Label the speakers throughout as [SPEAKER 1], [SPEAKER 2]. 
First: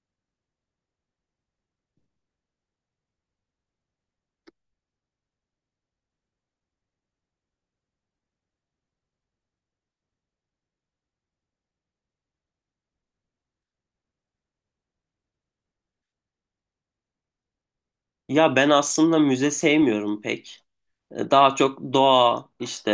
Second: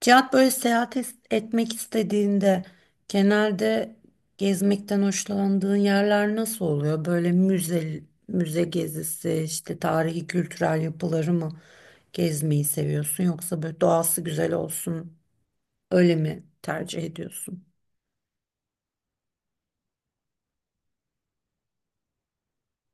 [SPEAKER 1] Cihat böyle seyahat etmek istediğinde genelde gezmekten hoşlandığın yerler nasıl oluyor? Böyle müze gezisi, işte tarihi kültürel yapıları mı gezmeyi seviyorsun yoksa böyle doğası güzel olsun öyle mi tercih ediyorsun?
[SPEAKER 2] Ya ben aslında müze sevmiyorum pek. Daha çok doğa, işte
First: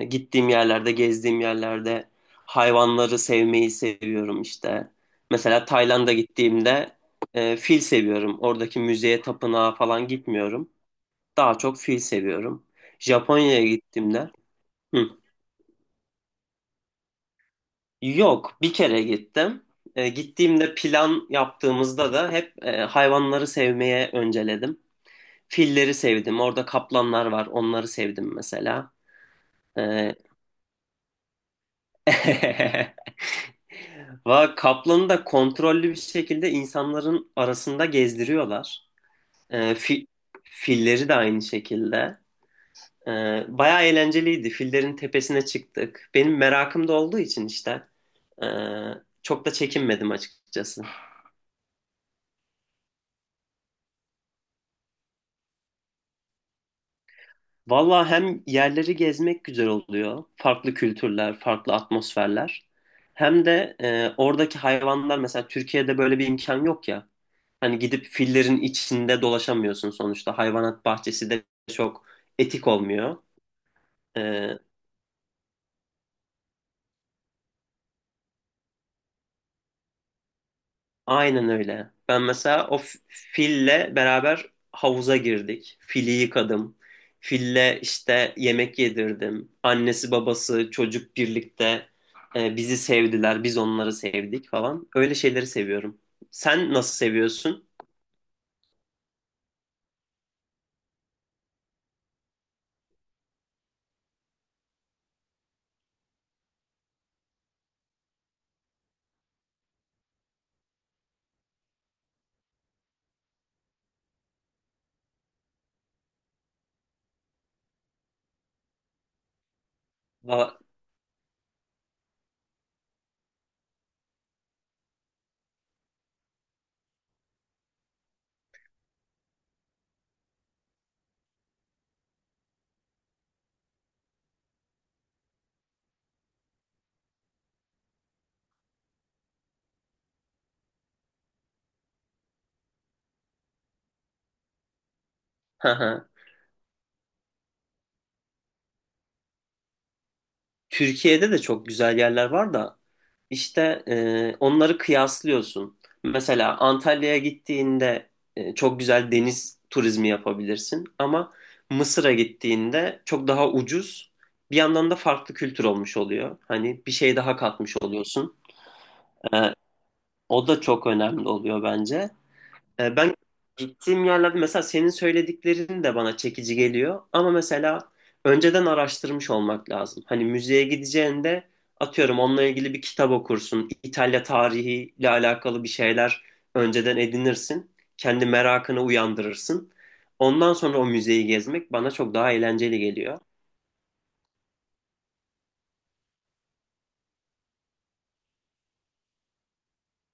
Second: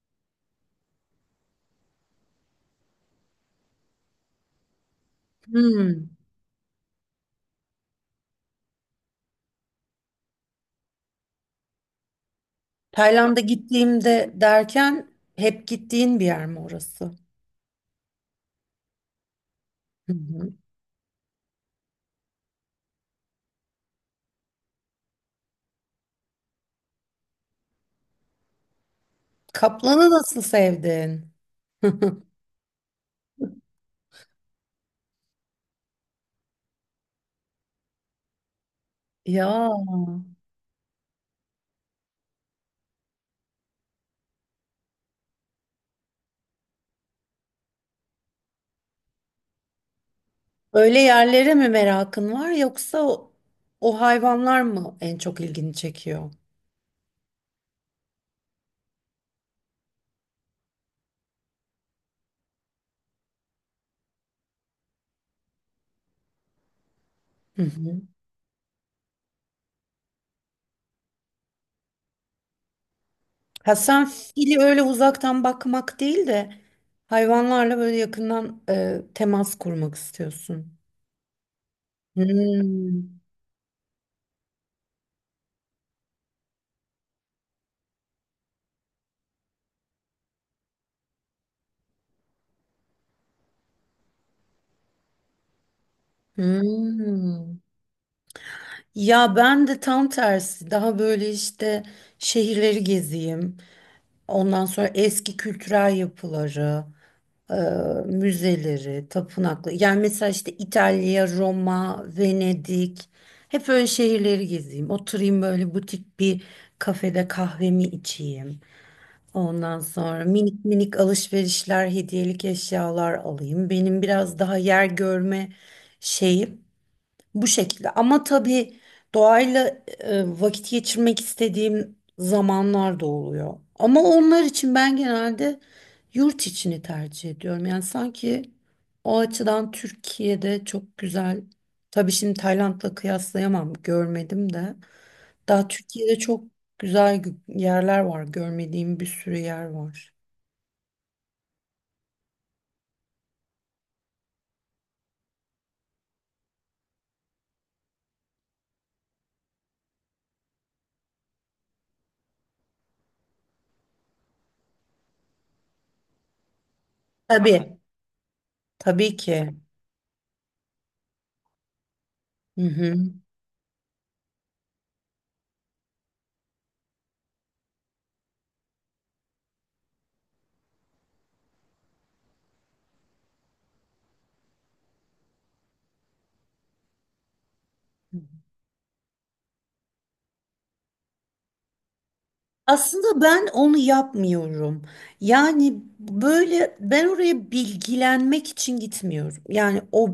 [SPEAKER 2] gittiğim yerlerde, gezdiğim yerlerde hayvanları sevmeyi seviyorum işte. Mesela Tayland'a
[SPEAKER 1] Hmm.
[SPEAKER 2] gittiğimde fil seviyorum. Oradaki müzeye, tapınağa falan gitmiyorum. Daha çok fil seviyorum.
[SPEAKER 1] Tayland'a
[SPEAKER 2] Japonya'ya gittiğimde...
[SPEAKER 1] gittiğimde derken
[SPEAKER 2] Hı.
[SPEAKER 1] hep gittiğin bir yer mi orası?
[SPEAKER 2] Yok, bir kere gittim. E,
[SPEAKER 1] Hı hı.
[SPEAKER 2] gittiğimde plan yaptığımızda da hep hayvanları sevmeye önceledim. Filleri sevdim. Orada kaplanlar var. Onları sevdim mesela.
[SPEAKER 1] Kaplanı
[SPEAKER 2] Ee,
[SPEAKER 1] nasıl sevdin?
[SPEAKER 2] kaplanı da kontrollü bir şekilde insanların arasında gezdiriyorlar.
[SPEAKER 1] Ya.
[SPEAKER 2] Ee, fi- filleri de aynı şekilde. Bayağı eğlenceliydi. Fillerin tepesine çıktık. Benim merakım da olduğu için işte ee, çok da çekinmedim açıkçası.
[SPEAKER 1] Öyle yerlere mi merakın var yoksa o hayvanlar mı en çok ilgini çekiyor?
[SPEAKER 2] Valla, hem yerleri gezmek güzel oluyor. Farklı kültürler, farklı atmosferler. Hem de oradaki hayvanlar, mesela Türkiye'de böyle bir imkan yok ya.
[SPEAKER 1] Hı
[SPEAKER 2] Hani
[SPEAKER 1] hı.
[SPEAKER 2] gidip fillerin içinde dolaşamıyorsun sonuçta. Hayvanat bahçesi de çok etik olmuyor.
[SPEAKER 1] Ha, sen fili
[SPEAKER 2] E,
[SPEAKER 1] öyle uzaktan bakmak değil de hayvanlarla böyle yakından temas kurmak istiyorsun.
[SPEAKER 2] Aynen öyle. Ben mesela o
[SPEAKER 1] Hmm.
[SPEAKER 2] fille beraber havuza girdik. Fili yıkadım. Fille işte yemek yedirdim. Annesi, babası, çocuk birlikte bizi sevdiler. Biz onları sevdik falan. Öyle şeyleri seviyorum. Sen nasıl
[SPEAKER 1] Hmm.
[SPEAKER 2] seviyorsun?
[SPEAKER 1] Ya ben de tam tersi daha böyle işte şehirleri gezeyim. Ondan sonra eski kültürel yapıları, e, müzeleri, tapınaklı. Yani mesela işte İtalya, Roma, Venedik. Hep öyle şehirleri gezeyim. Oturayım böyle butik bir kafede kahvemi içeyim. Ondan sonra
[SPEAKER 2] Va-
[SPEAKER 1] minik minik alışverişler, hediyelik eşyalar alayım. Benim biraz daha yer görme şeyim. Bu şekilde. Ama tabii doğayla vakit geçirmek istediğim zamanlar da oluyor. Ama onlar için ben genelde yurt içini tercih ediyorum. Yani sanki o açıdan Türkiye'de çok güzel. Tabii şimdi Tayland'la kıyaslayamam, görmedim de. Daha
[SPEAKER 2] Hı hı.
[SPEAKER 1] Türkiye'de çok güzel yerler var. Görmediğim bir sürü yer var.
[SPEAKER 2] Türkiye'de de çok güzel yerler var da İşte onları kıyaslıyorsun. Mesela Antalya'ya gittiğinde çok güzel deniz turizmi yapabilirsin ama Mısır'a gittiğinde çok daha ucuz. Bir yandan da farklı kültür olmuş oluyor. Hani bir şey daha katmış
[SPEAKER 1] Tabii,
[SPEAKER 2] oluyorsun.
[SPEAKER 1] tabii
[SPEAKER 2] E,
[SPEAKER 1] ki.
[SPEAKER 2] o da çok önemli oluyor bence.
[SPEAKER 1] Hı hı.
[SPEAKER 2] Ben gittiğim yerlerde, mesela senin söylediklerin de bana çekici geliyor. Ama mesela önceden araştırmış olmak lazım. Hani müzeye gideceğinde, atıyorum, onunla ilgili bir kitap okursun. İtalya tarihiyle alakalı bir şeyler önceden edinirsin. Kendi merakını uyandırırsın. Ondan sonra o müzeyi gezmek bana çok daha eğlenceli geliyor.
[SPEAKER 1] Aslında ben onu yapmıyorum. Yani böyle ben oraya bilgilenmek için gitmiyorum. Yani o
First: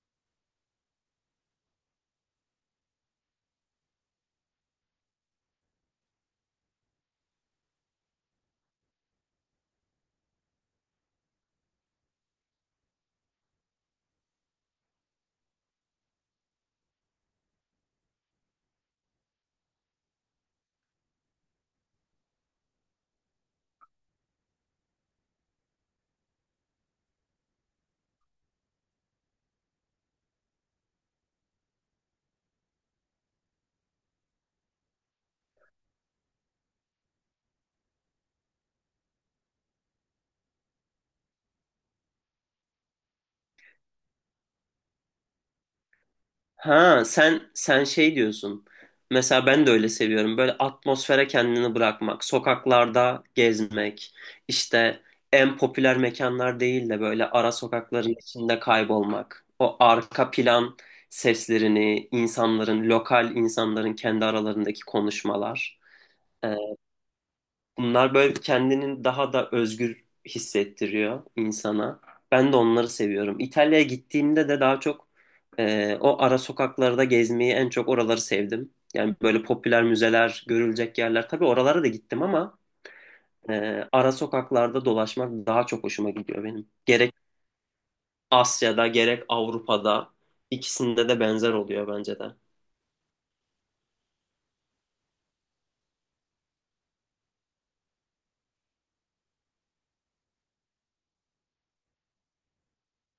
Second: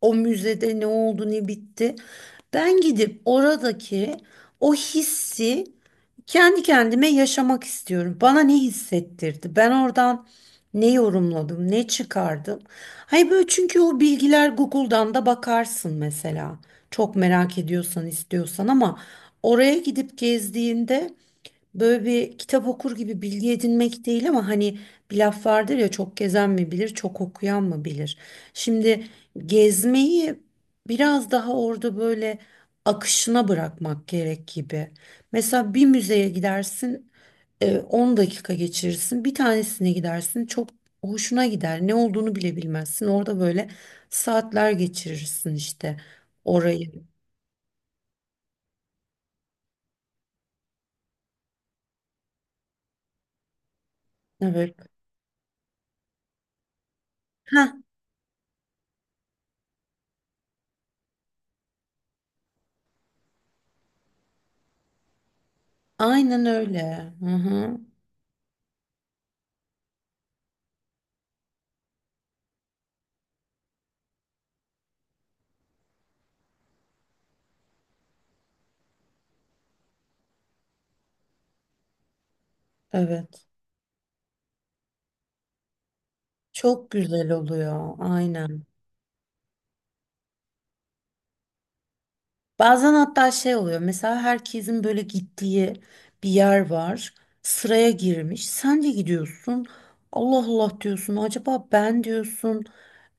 [SPEAKER 1] o müzede ne oldu ne bitti. Ben gidip oradaki o hissi kendi kendime yaşamak istiyorum. Bana ne hissettirdi? Ben oradan ne yorumladım, ne çıkardım? Hayır böyle, çünkü o bilgiler Google'dan da bakarsın mesela. Çok merak ediyorsan, istiyorsan, ama oraya gidip gezdiğinde böyle bir kitap okur gibi bilgi edinmek değil, ama hani bir laf vardır ya, çok gezen mi bilir, çok okuyan mı bilir. Şimdi gezmeyi biraz daha orada böyle akışına bırakmak gerek gibi. Mesela bir müzeye gidersin, 10 dakika geçirirsin, bir tanesine gidersin, çok hoşuna gider. Ne olduğunu bile bilmezsin. Orada böyle saatler geçirirsin işte orayı.
[SPEAKER 2] Ha, sen şey diyorsun. Mesela ben de öyle seviyorum. Böyle atmosfere kendini bırakmak, sokaklarda gezmek,
[SPEAKER 1] Evet.
[SPEAKER 2] işte en popüler mekanlar değil de böyle ara
[SPEAKER 1] Ha,
[SPEAKER 2] sokakların içinde kaybolmak. O arka plan seslerini, insanların, lokal insanların kendi aralarındaki konuşmalar.
[SPEAKER 1] aynen öyle. Hı hı.
[SPEAKER 2] Bunlar böyle kendini daha da özgür hissettiriyor insana. Ben de onları seviyorum. İtalya'ya gittiğimde de daha çok o ara sokaklarda gezmeyi, en çok oraları sevdim. Yani böyle popüler müzeler, görülecek yerler. Tabii oralara da gittim ama
[SPEAKER 1] Evet.
[SPEAKER 2] ara sokaklarda dolaşmak daha çok hoşuma gidiyor benim.
[SPEAKER 1] Çok
[SPEAKER 2] Gerek
[SPEAKER 1] güzel oluyor, aynen.
[SPEAKER 2] Asya'da gerek Avrupa'da ikisinde de benzer oluyor bence de.
[SPEAKER 1] Bazen hatta şey oluyor, mesela herkesin böyle gittiği bir yer var, sıraya girmiş, sen de gidiyorsun, Allah Allah diyorsun, acaba ben diyorsun,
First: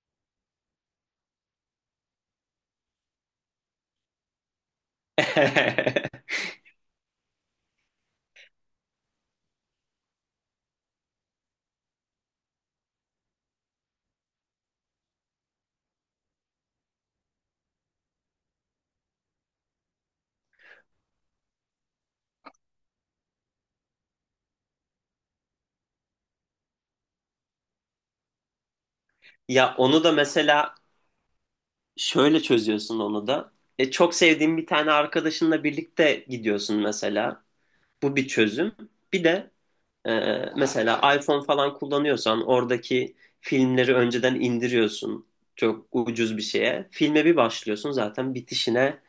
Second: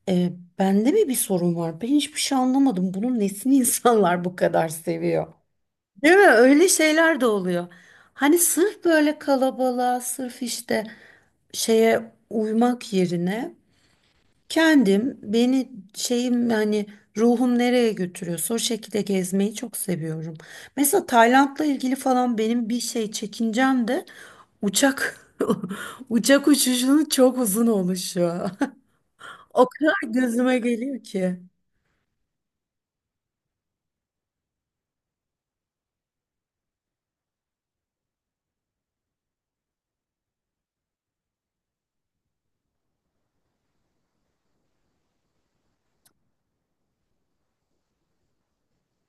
[SPEAKER 1] e, bende mi bir sorun var? Ben hiçbir şey anlamadım, bunun nesini insanlar bu kadar seviyor? Değil mi? Öyle şeyler de oluyor. Hani sırf böyle kalabalığa, sırf işte şeye uymak yerine kendim beni şeyim yani ruhum nereye götürüyorsa o şekilde gezmeyi çok seviyorum. Mesela Tayland'la ilgili falan benim bir şey çekincem de uçak uçak uçuşunun çok uzun oluşu. O
[SPEAKER 2] Ya,
[SPEAKER 1] kadar
[SPEAKER 2] onu da
[SPEAKER 1] gözüme
[SPEAKER 2] mesela
[SPEAKER 1] geliyor ki.
[SPEAKER 2] şöyle çözüyorsun onu da. Çok sevdiğin bir tane arkadaşınla birlikte gidiyorsun mesela. Bu bir çözüm. Bir de e, mesela iPhone falan kullanıyorsan oradaki filmleri önceden indiriyorsun. Çok ucuz bir şeye. Filme bir başlıyorsun, zaten bitişine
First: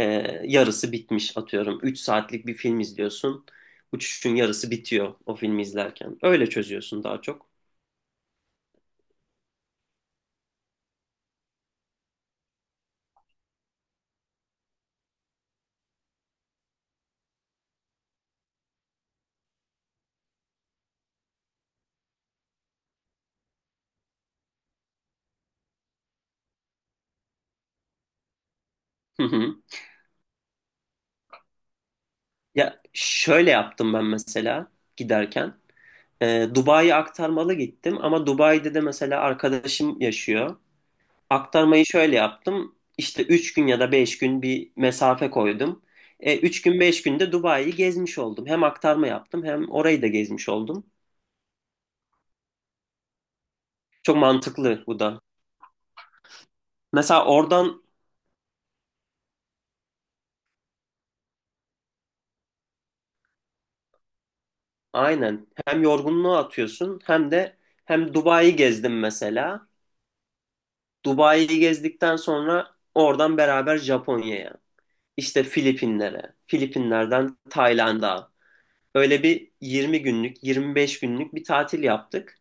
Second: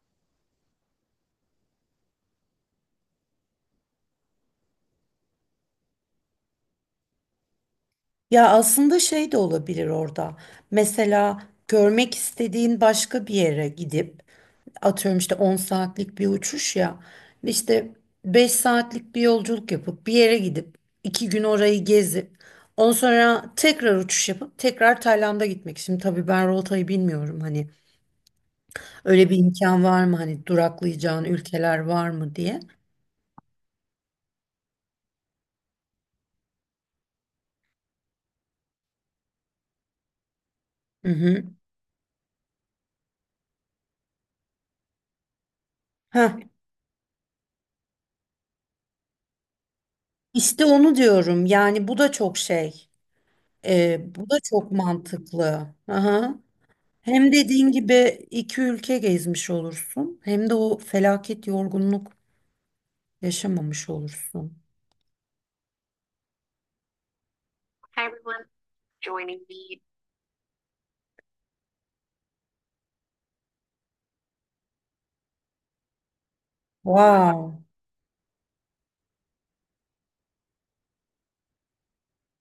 [SPEAKER 2] e, yarısı bitmiş, atıyorum. 3 saatlik bir film izliyorsun. Uçuşun yarısı bitiyor o filmi izlerken. Öyle çözüyorsun daha çok.
[SPEAKER 1] Ya aslında şey de olabilir orada. Mesela görmek istediğin başka bir yere gidip atıyorum işte 10 saatlik bir uçuş ya işte 5 saatlik bir yolculuk yapıp bir yere gidip 2 gün orayı gezip ondan sonra tekrar uçuş yapıp tekrar Tayland'a gitmek. Şimdi tabii ben rotayı bilmiyorum, hani
[SPEAKER 2] Hı
[SPEAKER 1] öyle bir
[SPEAKER 2] hı.
[SPEAKER 1] imkan var mı, hani duraklayacağın ülkeler var mı diye.
[SPEAKER 2] Ya, şöyle yaptım ben mesela giderken. Dubai'ye aktarmalı gittim ama Dubai'de de mesela arkadaşım yaşıyor.
[SPEAKER 1] Hı hı.
[SPEAKER 2] Aktarmayı şöyle yaptım. İşte 3 gün ya da 5 gün bir mesafe koydum.
[SPEAKER 1] Heh,
[SPEAKER 2] 3 gün 5 günde Dubai'yi gezmiş oldum. Hem aktarma yaptım hem orayı da gezmiş
[SPEAKER 1] işte
[SPEAKER 2] oldum.
[SPEAKER 1] onu diyorum yani bu da çok şey.
[SPEAKER 2] Çok
[SPEAKER 1] Bu da çok
[SPEAKER 2] mantıklı bu da.
[SPEAKER 1] mantıklı. Aha.
[SPEAKER 2] Mesela
[SPEAKER 1] Hem dediğin
[SPEAKER 2] oradan,
[SPEAKER 1] gibi iki ülke gezmiş olursun, hem de o felaket yorgunluk yaşamamış olursun.
[SPEAKER 2] aynen, hem yorgunluğu atıyorsun hem de hem Dubai'yi gezdim mesela. Dubai'yi gezdikten sonra oradan beraber Japonya'ya, işte Filipinlere, Filipinlerden
[SPEAKER 1] Wow,
[SPEAKER 2] Tayland'a. Öyle bir 20 günlük, 25 günlük bir tatil yaptık.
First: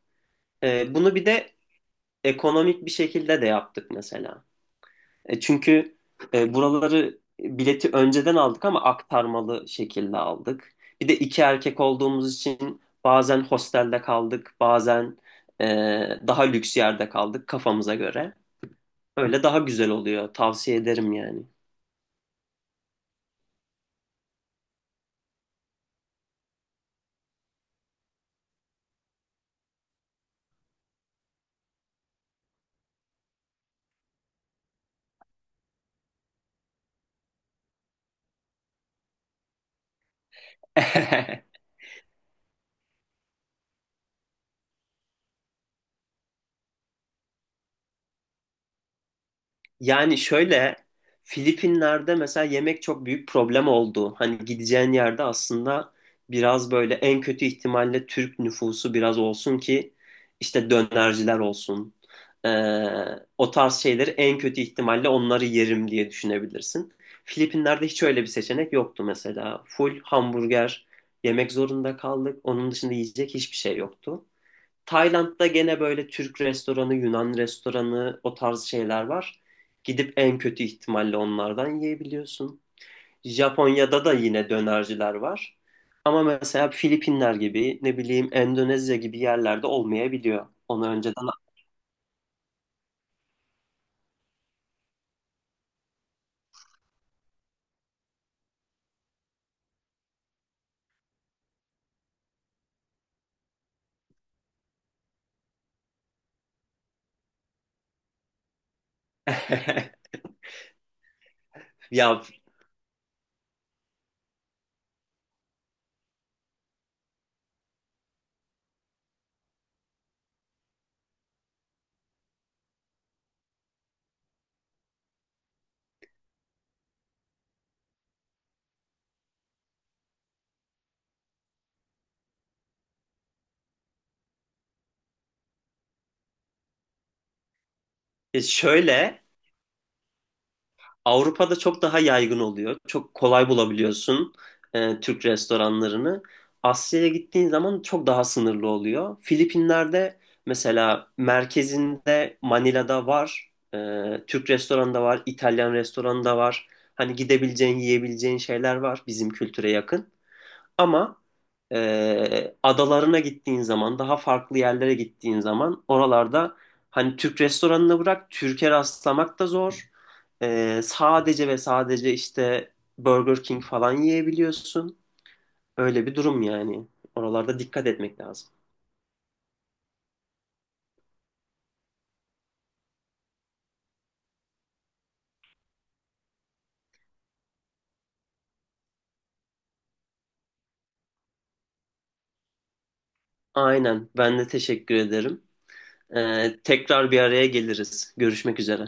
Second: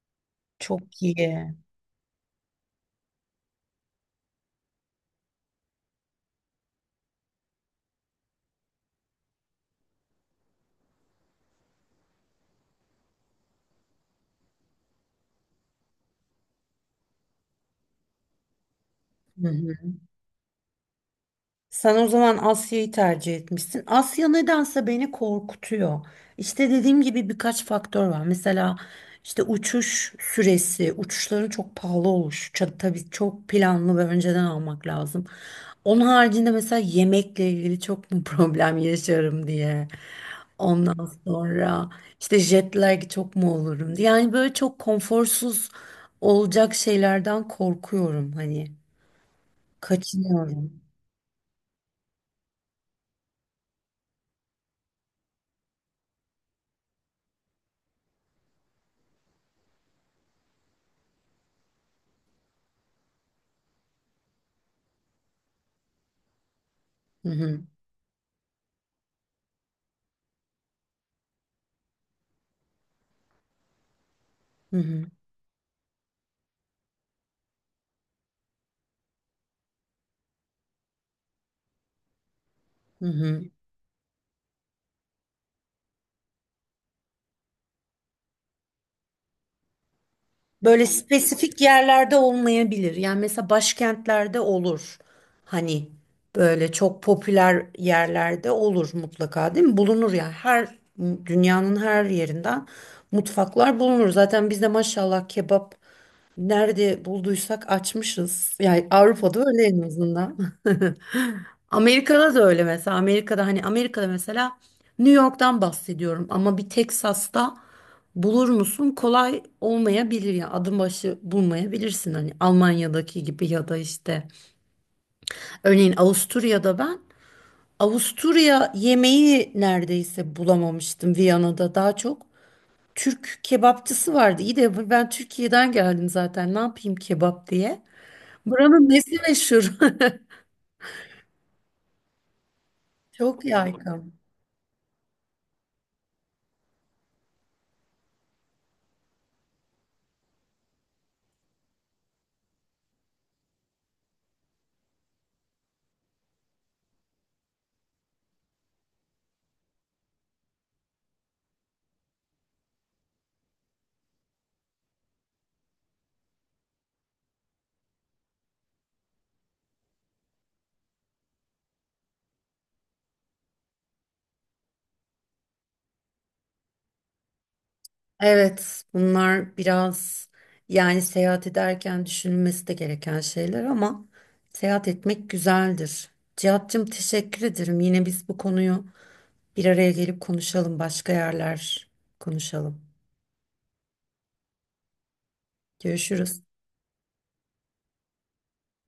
[SPEAKER 2] Ee,
[SPEAKER 1] çok
[SPEAKER 2] bunu bir de
[SPEAKER 1] iyi.
[SPEAKER 2] ekonomik bir şekilde de yaptık mesela. Çünkü buraları bileti önceden aldık ama aktarmalı şekilde aldık. Bir de iki erkek olduğumuz için bazen hostelde kaldık, bazen e, daha lüks yerde kaldık kafamıza göre. Öyle
[SPEAKER 1] Hı
[SPEAKER 2] daha güzel
[SPEAKER 1] hı.
[SPEAKER 2] oluyor. Tavsiye ederim yani.
[SPEAKER 1] Sen o zaman Asya'yı tercih etmişsin. Asya nedense beni korkutuyor. İşte dediğim gibi birkaç faktör var. Mesela işte uçuş süresi, uçuşların çok pahalı oluşu. Tabii çok planlı ve önceden almak lazım. Onun haricinde mesela yemekle ilgili çok mu problem yaşarım diye. Ondan sonra işte jet lag çok mu olurum diye. Yani böyle çok konforsuz olacak şeylerden korkuyorum hani.
[SPEAKER 2] Yani şöyle,
[SPEAKER 1] Kaçınıyorum.
[SPEAKER 2] Filipinler'de mesela yemek çok büyük problem oldu. Hani gideceğin yerde aslında biraz böyle en kötü ihtimalle Türk nüfusu biraz olsun ki işte dönerciler olsun. Ee, o tarz şeyleri en kötü ihtimalle onları yerim diye düşünebilirsin.
[SPEAKER 1] Hı hı.
[SPEAKER 2] Filipinler'de hiç öyle bir seçenek yoktu mesela. Full hamburger yemek zorunda kaldık. Onun dışında yiyecek hiçbir şey yoktu.
[SPEAKER 1] Hı hı.
[SPEAKER 2] Tayland'da gene böyle Türk restoranı, Yunan restoranı, o tarz şeyler var. Gidip en kötü ihtimalle onlardan yiyebiliyorsun.
[SPEAKER 1] Hı hı.
[SPEAKER 2] Japonya'da da yine dönerciler var. Ama mesela Filipinler gibi, ne bileyim, Endonezya gibi yerlerde olmayabiliyor.
[SPEAKER 1] Böyle
[SPEAKER 2] Onu önceden...
[SPEAKER 1] spesifik yerlerde olmayabilir. Yani mesela başkentlerde olur. Hani böyle çok popüler yerlerde olur mutlaka değil mi? Bulunur ya. Her dünyanın her yerinden mutfaklar bulunur. Zaten biz de maşallah kebap nerede bulduysak açmışız. Yani Avrupa'da öyle en azından.
[SPEAKER 2] Ya,
[SPEAKER 1] Amerika'da da öyle mesela. Amerika'da, hani Amerika'da mesela New York'tan bahsediyorum, ama bir Texas'ta bulur musun? Kolay olmayabilir ya. Adım başı bulmayabilirsin hani Almanya'daki gibi ya da işte örneğin Avusturya'da ben Avusturya yemeği neredeyse bulamamıştım Viyana'da daha çok. Türk kebapçısı vardı. İyi de ben Türkiye'den geldim zaten. Ne yapayım kebap diye.
[SPEAKER 2] e,
[SPEAKER 1] Buranın nesi
[SPEAKER 2] şöyle,
[SPEAKER 1] meşhur?
[SPEAKER 2] Avrupa'da çok daha yaygın oluyor. Çok
[SPEAKER 1] Çok
[SPEAKER 2] kolay
[SPEAKER 1] yaygın.
[SPEAKER 2] bulabiliyorsun Türk restoranlarını. Asya'ya gittiğin zaman çok daha sınırlı oluyor. Filipinler'de mesela merkezinde, Manila'da var. Türk restoranı da var, İtalyan restoranı da var. Hani gidebileceğin, yiyebileceğin şeyler var bizim kültüre yakın. Ama adalarına gittiğin zaman, daha farklı yerlere gittiğin zaman, oralarda hani Türk restoranını bırak, Türkiye rastlamak da zor. Sadece ve sadece işte Burger King falan yiyebiliyorsun. Öyle bir durum yani. Oralarda dikkat etmek lazım.
[SPEAKER 1] Evet, bunlar biraz yani seyahat ederken düşünülmesi de gereken şeyler, ama seyahat etmek güzeldir. Cihat'cığım, teşekkür ederim. Yine biz bu konuyu bir araya gelip konuşalım. Başka yerler konuşalım.
[SPEAKER 2] Aynen. Ben de teşekkür ederim.
[SPEAKER 1] Görüşürüz.
[SPEAKER 2] Tekrar bir araya geliriz. Görüşmek üzere.